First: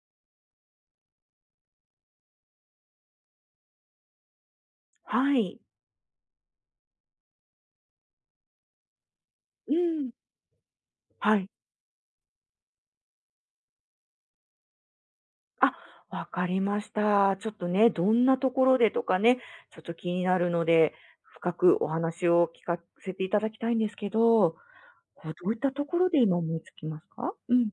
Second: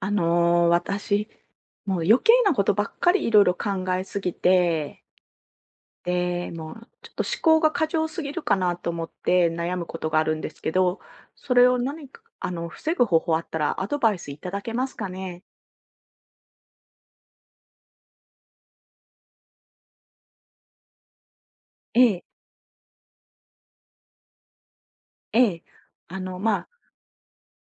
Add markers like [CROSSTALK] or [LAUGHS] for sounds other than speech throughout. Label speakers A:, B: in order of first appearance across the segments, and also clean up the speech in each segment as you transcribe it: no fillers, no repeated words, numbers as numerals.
A: 私、もう余計なことばっかりいろいろ考えすぎて、
B: はい。
A: で、もうちょっと思考が過剰すぎるかなと思って
B: う
A: 悩むこと
B: ん。
A: があるんですけど、
B: はい。
A: それを何か、防ぐ方法あったらアドバイスいただけますかね？
B: あ、わかりました。ちょっとね、どんなところでとかね、ちょっと気になるので、深くお
A: ええ、
B: 話を聞かせていただきたいんですけど、こうどう
A: え
B: いっ
A: え。
B: たところ
A: あ
B: で今
A: の、ま、
B: 思い
A: あ
B: つきますか？うん。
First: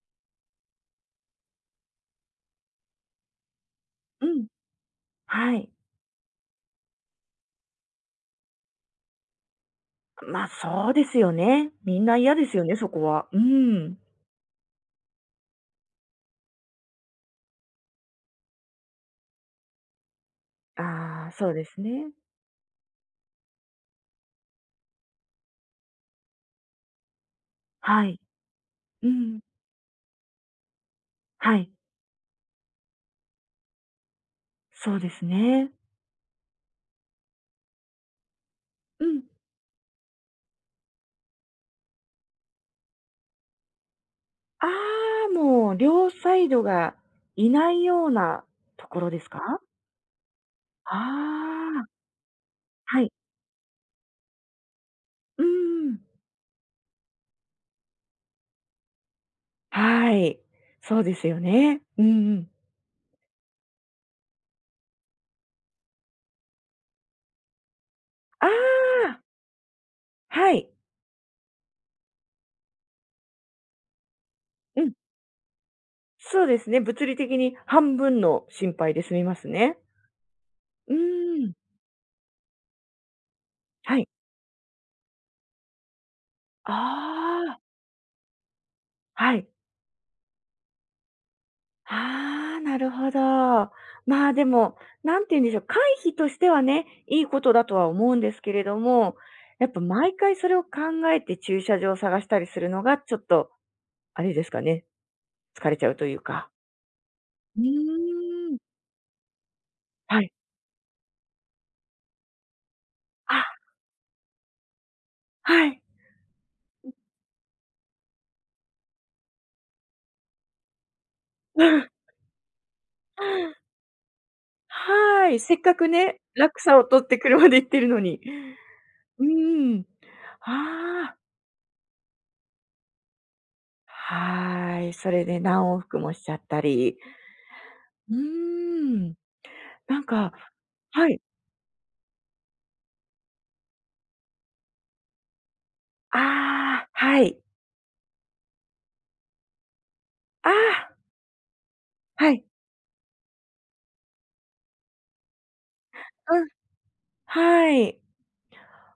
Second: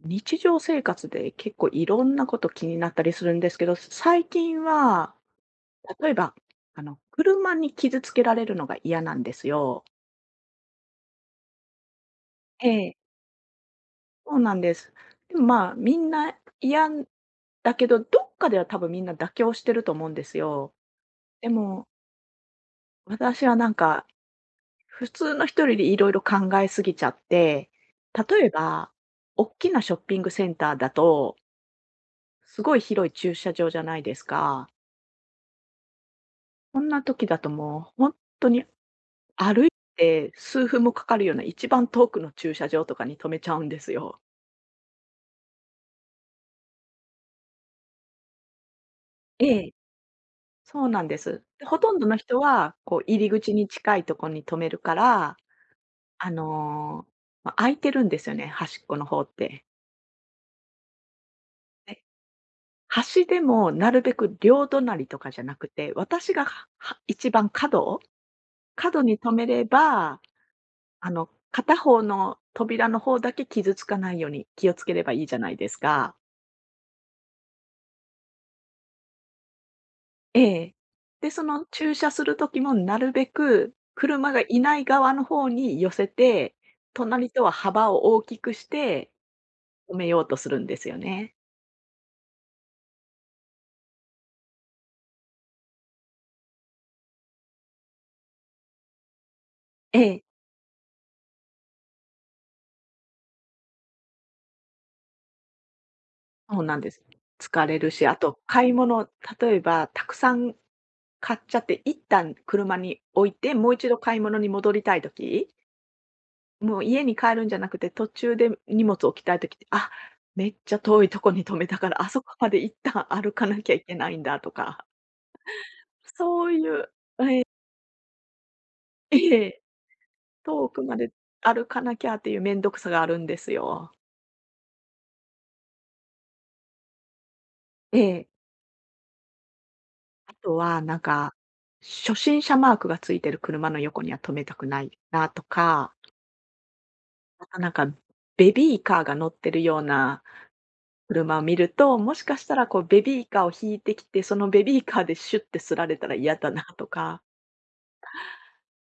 A: 日常生活で結構いろんなこと気になったりするんですけど、最
B: うん。
A: 近は、
B: はい。
A: 例えば、車に傷つけられるのが嫌なんですよ。
B: ま、あそうですよね。みんな嫌ですよ
A: え
B: ね、そこ
A: え。
B: は。うん。
A: そうなんです。でも、まあ、みんな嫌だけど、どっかでは多分みんな妥協してると思うんですよ。
B: ああ、
A: で
B: そうです
A: も、
B: ね。
A: 私はなんか、普通の人よりいろいろ考えすぎちゃって、
B: はい。
A: 例えば、
B: うん。
A: 大きなショッピングセンターだと、
B: はい。
A: すごい広い駐車場じゃないですか。
B: そうですね。
A: こんな時だともう本当に
B: うん。
A: 歩いて数分もかかるような一番遠くの駐車場とかに止めちゃうんですよ。
B: ああ、もう両サイドがいないようなところです
A: え
B: か？
A: え。そう
B: あ
A: なんです。で、ほとん
B: あ、
A: どの人は、こう
B: はい。
A: 入り口に近いとこに止めるから、
B: うんうん。
A: あの、ま、空いてるんですよね、端っこの方って。
B: はい。そうですよね。
A: で、
B: うんうん。
A: 端でもなるべく両隣とかじゃなくて、私が一番角
B: あ
A: 角に
B: あ、
A: 止めれば、
B: はい。
A: 片方の扉の方だけ傷つかないように気を
B: う
A: つけ
B: ん。
A: ればいいじゃないですか。
B: そうですね。物理的に半分の心配で済みますね。
A: ええ。
B: う
A: で、そ
B: ーん。
A: の駐車する時もなるべく
B: はい。
A: 車がいない側の方に寄せて、
B: あ
A: 隣とは
B: あ。
A: 幅を大きくして
B: はい。
A: 止めようとするんですよね。
B: ああ、なるほど。まあ、でも、なんて言うんでしょう、回避としてはね、いいことだとは思うんですけれども、やっぱ
A: え
B: 毎
A: え、
B: 回それを考えて駐車場を探したりするのが、ちょっとあれですかね、疲れちゃうというか。
A: そうなんです。
B: う
A: 疲れるし、あと
B: ーん。
A: 買い物、例えばたく
B: はい。
A: さん買っちゃって、一旦車に置いて、
B: あ、
A: もう一度買い物に戻りたい時、
B: はい。
A: もう家に帰るんじゃなくて、途中で荷物置きたい時って、あ、めっちゃ遠いとこに止めたから、あ
B: [LAUGHS]
A: そこまで一旦
B: う
A: 歩か
B: ん。
A: なきゃいけないんだとか、
B: はい。せっかくね、
A: そうい
B: 落差を
A: う
B: 取って車で行ってるのに。
A: え
B: う
A: え、
B: ーん。
A: 遠くまで
B: ああ、
A: 歩かなきゃっていうめんどくさがあるんですよ。
B: はい。それで何往復もしちゃったり。
A: え
B: うー
A: え。
B: ん。なんか
A: あとはなん
B: はい。
A: か、初心者マークがついてる車の横には止めたくないなとか、
B: ああ、はい。
A: あとなんかベビーカーが乗ってるような
B: ああ、
A: 車を見ると、もし
B: は
A: かし
B: い。
A: たらこうベビーカーを引いてきて、そのベビーカーでシュッてすられたら嫌
B: うん、
A: だなとか、
B: はい。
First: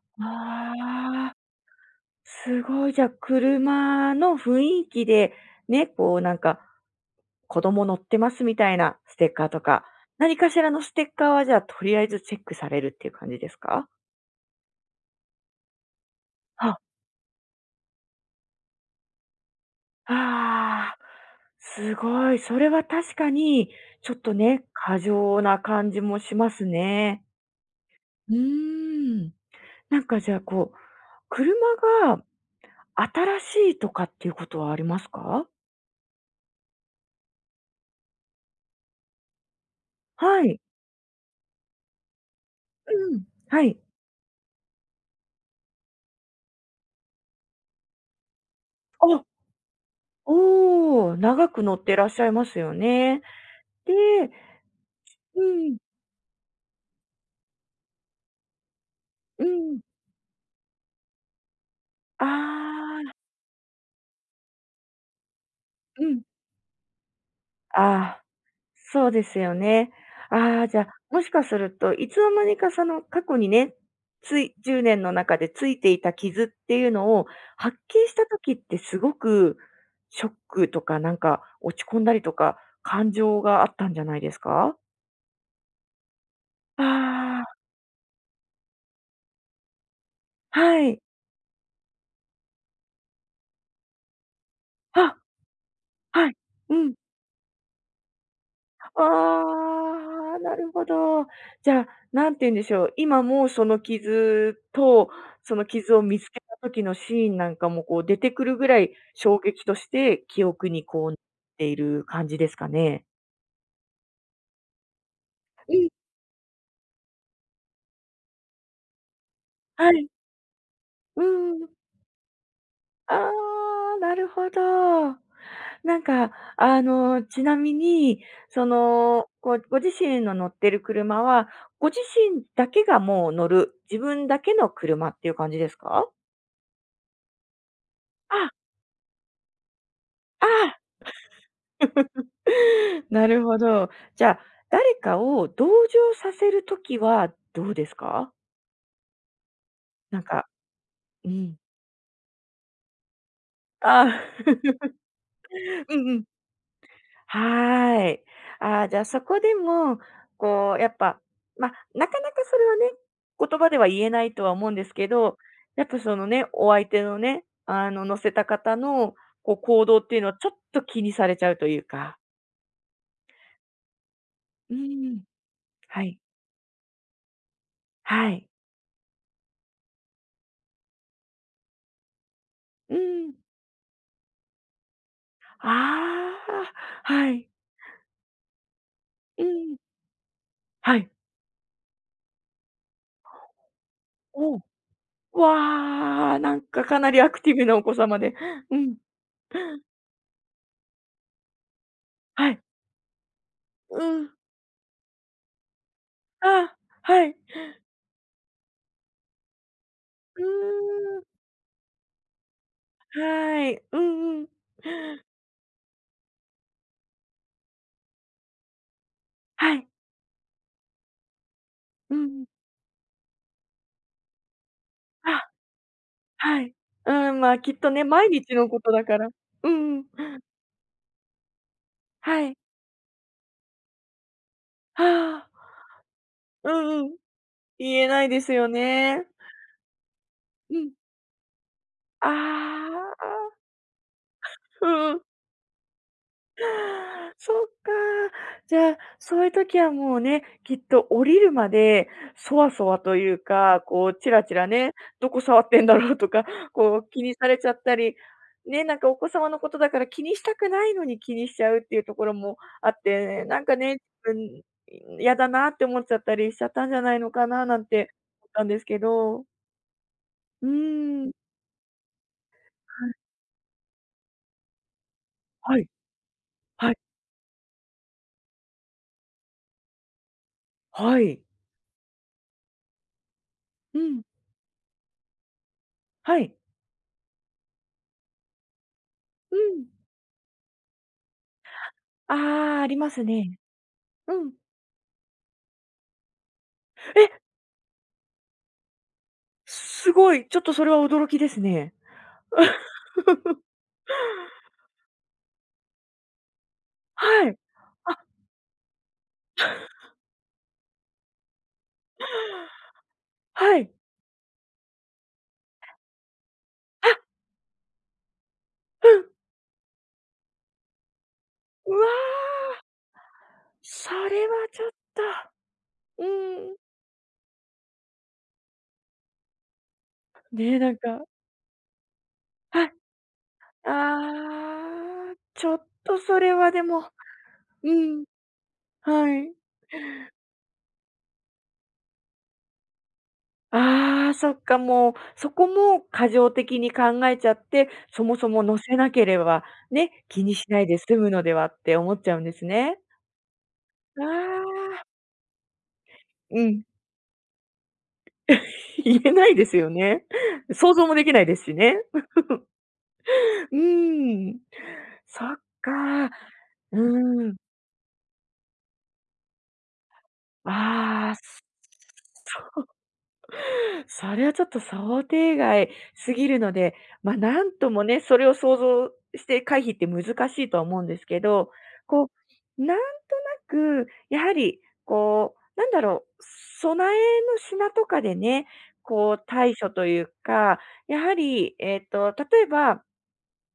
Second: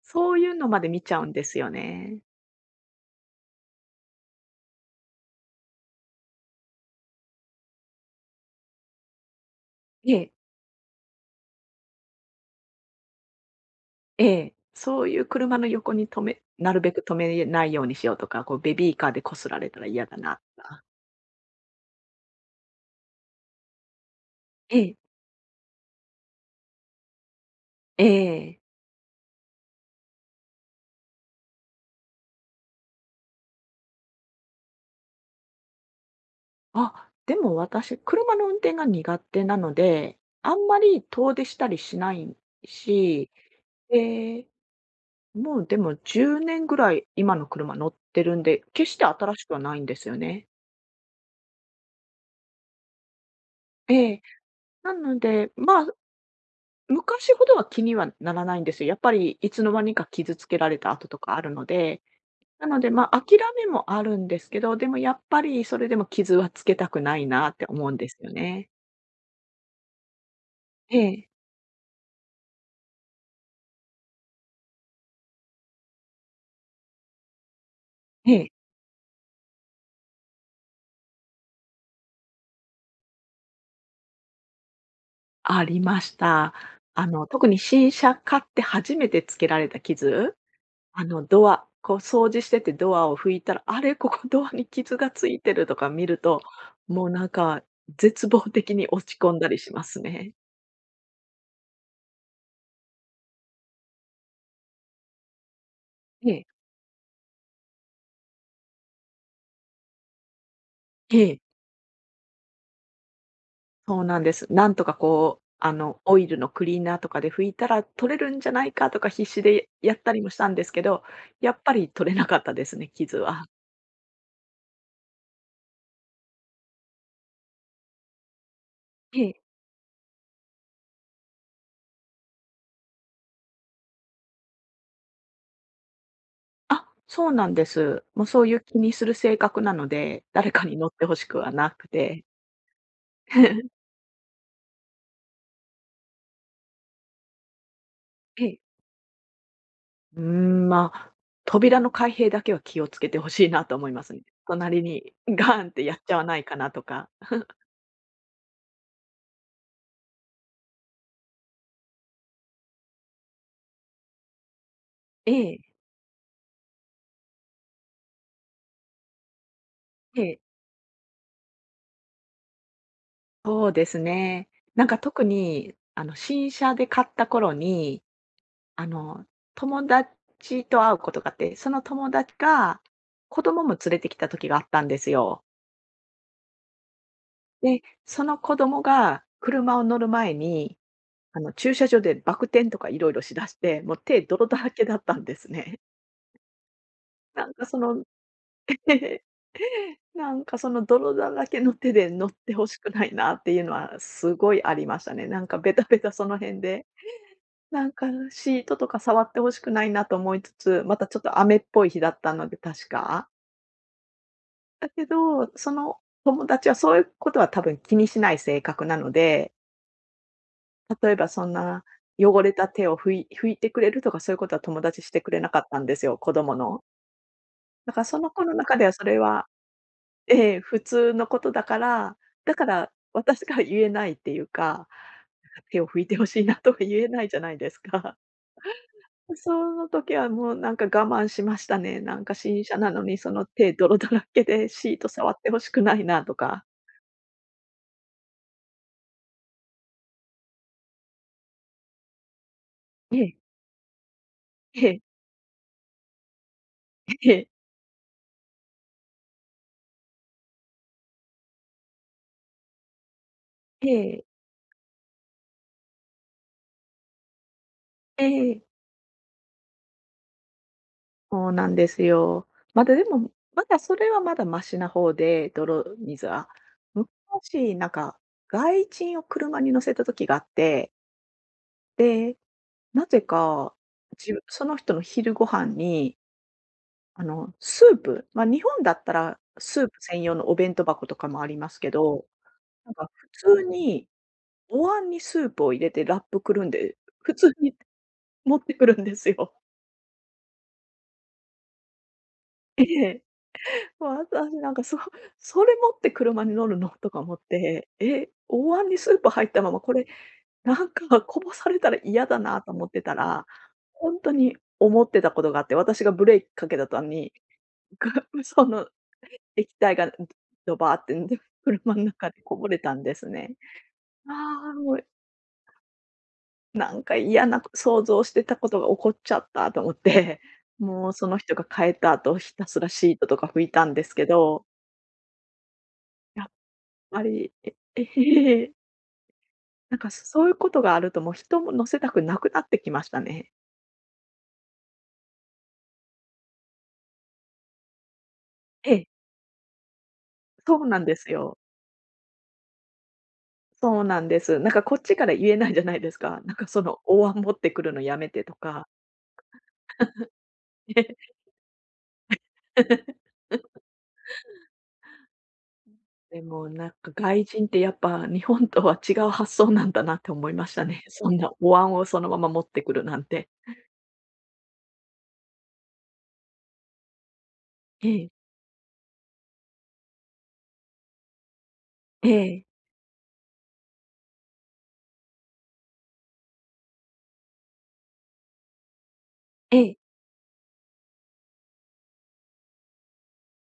A: そういうのまで見ちゃうん
B: ああ、
A: ですよね。
B: すごい、じゃ、車の雰囲気で、ね、こうなんか子供乗ってますみたいなステッカーとか、
A: ええ。
B: 何かしらのステッカーはじゃあ、とりあえずチェックされるっていう感じですか？
A: ええ、そういう車の横にな
B: あ。
A: るべく止めないようにしようとか、こうベビーカーでこすられたら嫌だなとか。
B: ああ、すごい。それは確かに、ちょっとね、
A: ええ、
B: 過剰な感じもしますね。
A: え
B: うー
A: え。
B: ん。なんかじゃあ、こう、車が新しいとかっていうことはありますか？
A: あ、でも私、車の運転が苦手なので、
B: は
A: あん
B: い。
A: まり遠出したりしない
B: うん。
A: し、
B: はい。
A: ええ、もうでも10年ぐらい今の車乗ってるんで、決して
B: あ、
A: 新しくはないんですよね。
B: おー長く乗ってらっしゃいますよね。
A: え
B: で
A: え、なの
B: う
A: で、
B: ん、
A: まあ、昔ほどは気にはならないんですよ。やっぱり
B: う
A: いつの
B: ん。
A: 間にか傷つけられた跡とかあるので、
B: あ
A: なので、まあ、
B: あ。
A: 諦めもあるんですけど、でもやっぱりそれでも
B: うん。
A: 傷はつけたくないなって思うんで
B: あ
A: す
B: あ、
A: よね。
B: そうですよね。ああ、じゃあ、
A: え
B: も
A: え、
B: しかすると、いつの間にかその過去にね、つい10年の中でついていた傷っていうのを発見した
A: ええ、
B: 時ってすごくショックとか、なんか落ち込んだりとか、感情があったんじゃないですか？
A: ありました。
B: あ
A: 特に新車買って初めてつけられた傷、
B: あ、はい。
A: ドア、こう掃除しててドアを拭いたら、あれ、ここドアに傷が
B: あ、
A: ついてるとか見る
B: はい。
A: と、
B: うん。
A: もうなんか絶望的に落ち込んだりします
B: あ
A: ね。
B: あ、なるほど。じゃあ、なんて言うんでしょう、今もうその傷と、その傷を見つ
A: え
B: け
A: え、
B: た時のシーンなんかもこう出てくるぐらい、衝撃として記憶にこうなっ
A: ええ。
B: ている感じですかね？
A: そうなんです。なんとかこう、
B: うん。
A: オイルのクリーナーとかで拭いたら取れるんじゃないかとか必死で
B: は
A: やっ
B: い。
A: たりもしたんですけど、
B: う
A: やっ
B: ん。
A: ぱり取れなかったですね、
B: あ
A: 傷は。
B: あ、なるほど。なんか、ちなみに、そ
A: え
B: の、
A: え。
B: ごご自身の乗ってる車は、ご自身だけがもう乗る、自分だけの車っていう感じですか？
A: あ、そうなんです。もうそういう
B: あ。
A: 気にする性格なので、
B: あ
A: 誰か
B: あ、
A: に乗って欲しくはなくて。
B: [LAUGHS] なるほ
A: [LAUGHS]
B: ど。じゃあ、誰かを同情させるときはどうですか？
A: ええ。う
B: な
A: ー
B: んか
A: ん、まあ、
B: うん。
A: 扉の開閉だけは気をつけてほしいなと思いま
B: あ
A: すね。
B: あ、
A: 隣にガーンって
B: [LAUGHS]
A: や
B: う
A: っ
B: ん
A: ち
B: う
A: ゃわ
B: ん。
A: ないかなとか。
B: はーい。ああ、じゃあ、そこでも、こう、やっぱ、まあ、なかなかそれはね、言葉では言えないとは思うんですけ
A: え
B: ど、
A: え、
B: やっぱそのね、お相手のね、乗せた方の、こう、行動ってい
A: え
B: うのは
A: え。
B: ちょっと気にされちゃうというか。
A: そうですね。
B: う
A: なんか
B: ん。
A: 特に、
B: はい。
A: 新車で買った頃に、
B: はい。
A: あの、友達と会うことがあって、その友達が
B: うーん。
A: 子供も連れてきた時があったんですよ。
B: ああ、はい。
A: で、その子供が
B: う
A: 車
B: ん。
A: を乗る前に、
B: はい。
A: 駐車場でバク転とかいろいろしだして、もう手泥だ
B: おう
A: らけだったんですね。
B: わあ、なんかかなりア
A: [LAUGHS]
B: ク
A: な
B: テ
A: ん
B: ィ
A: か
B: ブな
A: そ
B: お子
A: の
B: 様で。うん。
A: [LAUGHS] なんかその泥だらけの手で乗っ
B: は
A: て
B: い。
A: 欲しくないなっていうのは
B: うん。
A: すごいありましたね。なんかベタベタその辺
B: ああ、
A: で
B: はい。
A: なんかシートとか触って欲しくないなと思
B: う
A: い
B: ー
A: つつ、またちょっ
B: ん。
A: と雨っぽい日だったので、確か。
B: はい。うんうん。
A: だけど、その友達はそういうことは多分気にしない性格なので、
B: はい。
A: 例えばそんな
B: う
A: 汚
B: ん。
A: れた手を拭いてくれるとか、そういうことは友達してくれな
B: あ、
A: かったんですよ、子供
B: はい。
A: の。
B: うん、ま、あきっと
A: だから
B: ね、
A: そ
B: 毎
A: の子の
B: 日の
A: 中
B: こ
A: では
B: と
A: そ
B: だ
A: れ
B: から。
A: は
B: うんうん。
A: ええ、普通のことだから、
B: は
A: だ
B: い。
A: から私が言えないっていうか、なんか
B: ああ、
A: 手を拭いてほしいなと
B: う
A: は言
B: ん
A: え
B: うん。
A: ないじゃないです
B: 言え
A: か。
B: ないですよね。
A: その時はもうな
B: う
A: んか
B: ん。
A: 我慢しましたね。なん
B: あ
A: か新車なのに、その
B: あ、
A: 手泥だらけで
B: う
A: シート
B: んうん。
A: 触って欲しくないなとか。
B: [LAUGHS] そっか。じゃあ、そういう時はもうね、きっと降りるまで、そわそわ
A: え
B: とい
A: え。
B: うか、こうチラチラ
A: え
B: ね、
A: え、
B: どこ触ってんだろうとか、[LAUGHS] こう気
A: え
B: に
A: え。
B: されちゃったり、ね、なんかお子様のことだから気にしたくないのに気にしちゃうっていうところもあって、なんかね、自分嫌だなって思っちゃったりしちゃったんじゃないのかななんて
A: え
B: 思
A: え、え
B: っ
A: え。
B: たんですけど。うーん。
A: そうなんですよ。まだで
B: はい。
A: も、まだそれはまだマシな方で、
B: はい。
A: 泥水は。
B: はい。
A: 昔、なんか外人を車に乗せた時があって、
B: はい。
A: で、なぜか、
B: うん。
A: 自分その人の昼ご飯に、
B: はい。
A: スープ、ま、日本だったら
B: う
A: ス
B: ん。
A: ープ専用のお弁当箱とかもありますけど
B: ああ、あ
A: なん
B: り
A: か
B: ます
A: 普
B: ね。
A: 通に
B: うん。
A: お椀にスープを入れてラップくるんで、普
B: え、
A: 通に持ってくるんですよ。
B: すごい。ちょっとそれは驚きですね。
A: [LAUGHS] ええ。私なんか[LAUGHS] それ持って車に乗るの？とか思っ
B: はい。
A: て、
B: あ、
A: お椀にスープ入ったまま、これなんか [LAUGHS] こぼされたら嫌だなと思ってたら、
B: はい。
A: ほんとに思ってたことがあって、私がブレーキかけた途端
B: あ、
A: に、[LAUGHS] がその
B: うん。
A: 液体がドバーってんで、[LAUGHS]
B: う
A: 車ん
B: わ
A: 中でこぼれ
B: あ、
A: たんですね。
B: それ
A: あ
B: は
A: あ、
B: ちょっ
A: もう
B: と、うん。
A: なんか嫌な想像してたことが起こっちゃったと思って、
B: ね
A: [LAUGHS]
B: え、なん
A: もう
B: か
A: その人が帰った後、ひたす
B: は
A: ら
B: い。
A: シートとか拭いたんですけど、
B: ああ、ちょっとそ
A: やっ
B: れはでも、
A: ぱり、え
B: う
A: え
B: ん、
A: へへ
B: はい。
A: [LAUGHS] なんかそういうことがあるともう人も乗せたくなくなってきましたね。
B: ああ、そっか、もう、そこも過剰的に考えちゃって、そもそも載
A: え
B: せ
A: え、
B: なければ、ね、気にし
A: そ
B: ない
A: うな
B: で
A: んで
B: 済
A: す
B: むので
A: よ。
B: はって思っちゃうんですね。
A: そうな
B: あ
A: ん
B: あ、
A: です。なんかこっちから言えないじゃないですか。なん
B: う
A: かそ
B: ん。
A: の大椀持ってくるのやめてとか。
B: [LAUGHS] 言えないですよね。想像もできないですしね。
A: [LAUGHS]
B: うーん。そっか。
A: でも、なん
B: うー
A: か外
B: ん。
A: 人ってやっぱ日本とは違う発想なんだなって思いましたね。そ
B: ああ、
A: んなお椀をそのまま持って
B: そ
A: くるなんて。
B: それはちょっと想定外すぎるので、ま、なんとも
A: え
B: ね、
A: え、
B: それを想像して回避って難しいとは思うんですけど、
A: え
B: こ
A: え、
B: う、なんとなく、やはり、こう、なんだろう、備えの品とかでね、こう対
A: え
B: 処
A: え、
B: というか、やはり、例えば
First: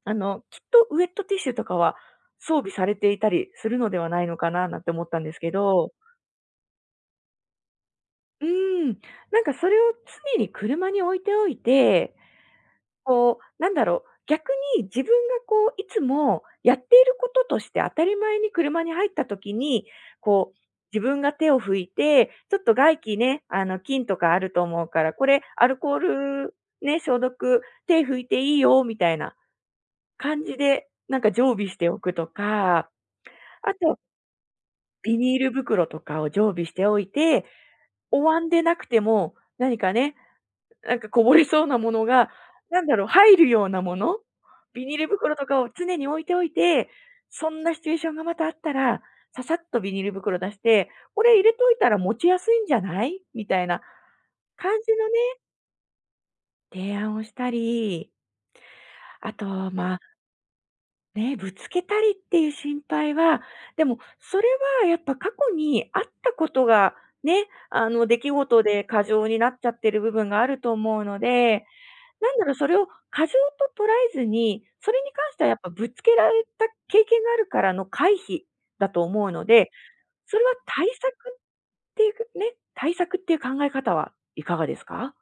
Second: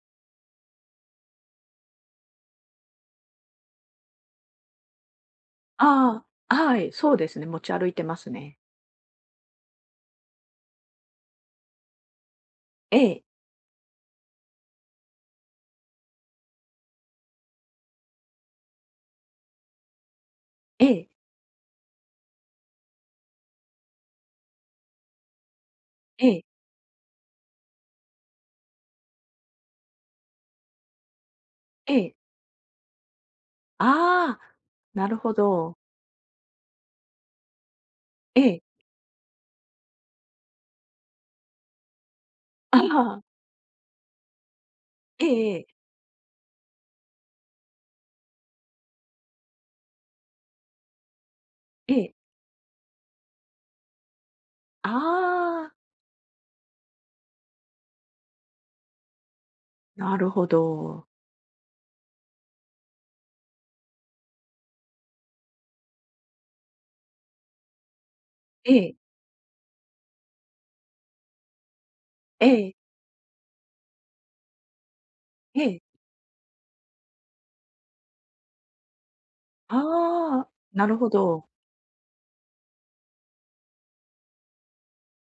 B: きっとウェットティッシュとかは装備されていたりするのではないのかななんて思ったんですけど、
A: ああ、はい、そうですね、持ち歩いてます
B: う
A: ね。
B: ーん、なんかそれを常に車に置いておいて、
A: ええ、
B: こう、なんだろう、逆に自分がこういつもやっていることとして当たり前に車に入った時に、こう、
A: え
B: 自
A: え、
B: 分が手を拭いて、ちょっと外気ね、菌とかあると思うから、これアルコー
A: ええ、
B: ルね、消毒、手拭いていいよみたいな感じで、なんか常備して
A: え
B: おく
A: え、
B: とかあと、
A: ああ、な
B: ビ
A: るほ
B: ニール
A: ど。
B: 袋とかを常備しておいて、お
A: え
B: 椀で
A: え、
B: なくても、何かね、なんかこぼれそうなものが、
A: あ
B: なんだろう、
A: あ、
B: 入るようなもの、ビニール
A: え
B: 袋と
A: え、え
B: か
A: え、
B: を常に置いておいて、そんなシチュエーションがまたあったら、ささっとビニール袋出して、これ入れといたら持ちやすいんじゃないみたいな感
A: あ
B: じのね、
A: あ、
B: 提案をしたり、あと、まあ、
A: なるほど。
B: ね、ぶつけたりっていう心配は、でもそれはやっぱ過去にあったことがね、あの出来事
A: え
B: で
A: え、
B: 過剰になっちゃってる部分があると思うので、なんだ
A: え
B: ろう、そ
A: え、
B: れを過剰と捉えずに、それに関してはやっ
A: え
B: ぱ
A: え、
B: ぶつけられた経験があるからの回避だと思うので、
A: あ
B: それ
A: あ、
B: は
A: な
B: 対
A: るほ
B: 策っ
A: ど。
B: ていう、ね、対策っていう考え方はいかがですか？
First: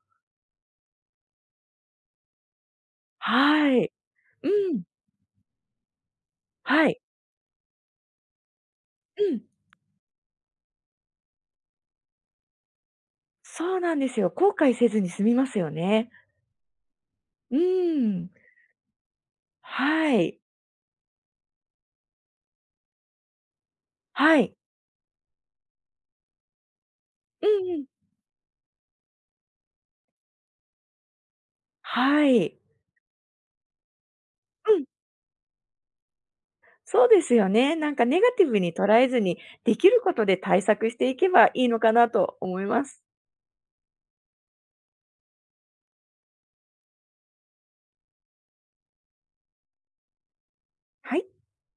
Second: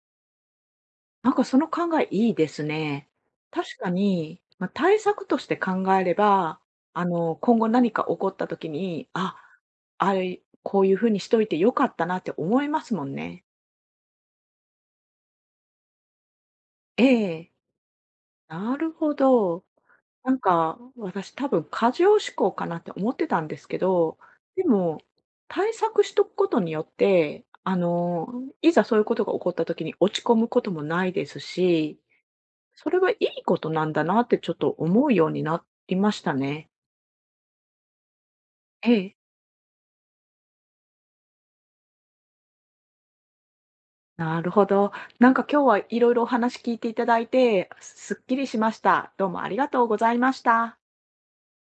A: なんかその考えいいですね。
B: は
A: 確か
B: い。
A: に、
B: う
A: まあ、
B: ん。
A: 対策として考えれば、
B: はい。
A: 今後何か起こった時に、
B: う
A: あ、
B: ん。
A: あれ、こういう風にしといて良かったなって思いますもんね。
B: そうなんですよ。後悔せずに済みますよね。
A: ええ、
B: うーん。
A: なるほど。
B: は
A: なん
B: い。
A: か私多分過剰思考かなって思ってたんですけど、
B: はい。
A: でも、対策しとくことによって、
B: うんうん。
A: いざそういうことが起こった時に落ち込むこともないですし
B: はい。
A: それはいいことなんだなってちょっと
B: うん。
A: 思うようになりましたね。
B: そうですよね。なんかネガティブに
A: え
B: 捉えず
A: え。
B: に、できることで対策していけばいいのかなと思います。
A: なるほど。なんか今日はいろいろお話聞いていただいて、すっきりしました。どうもありがとうございました。
B: はい。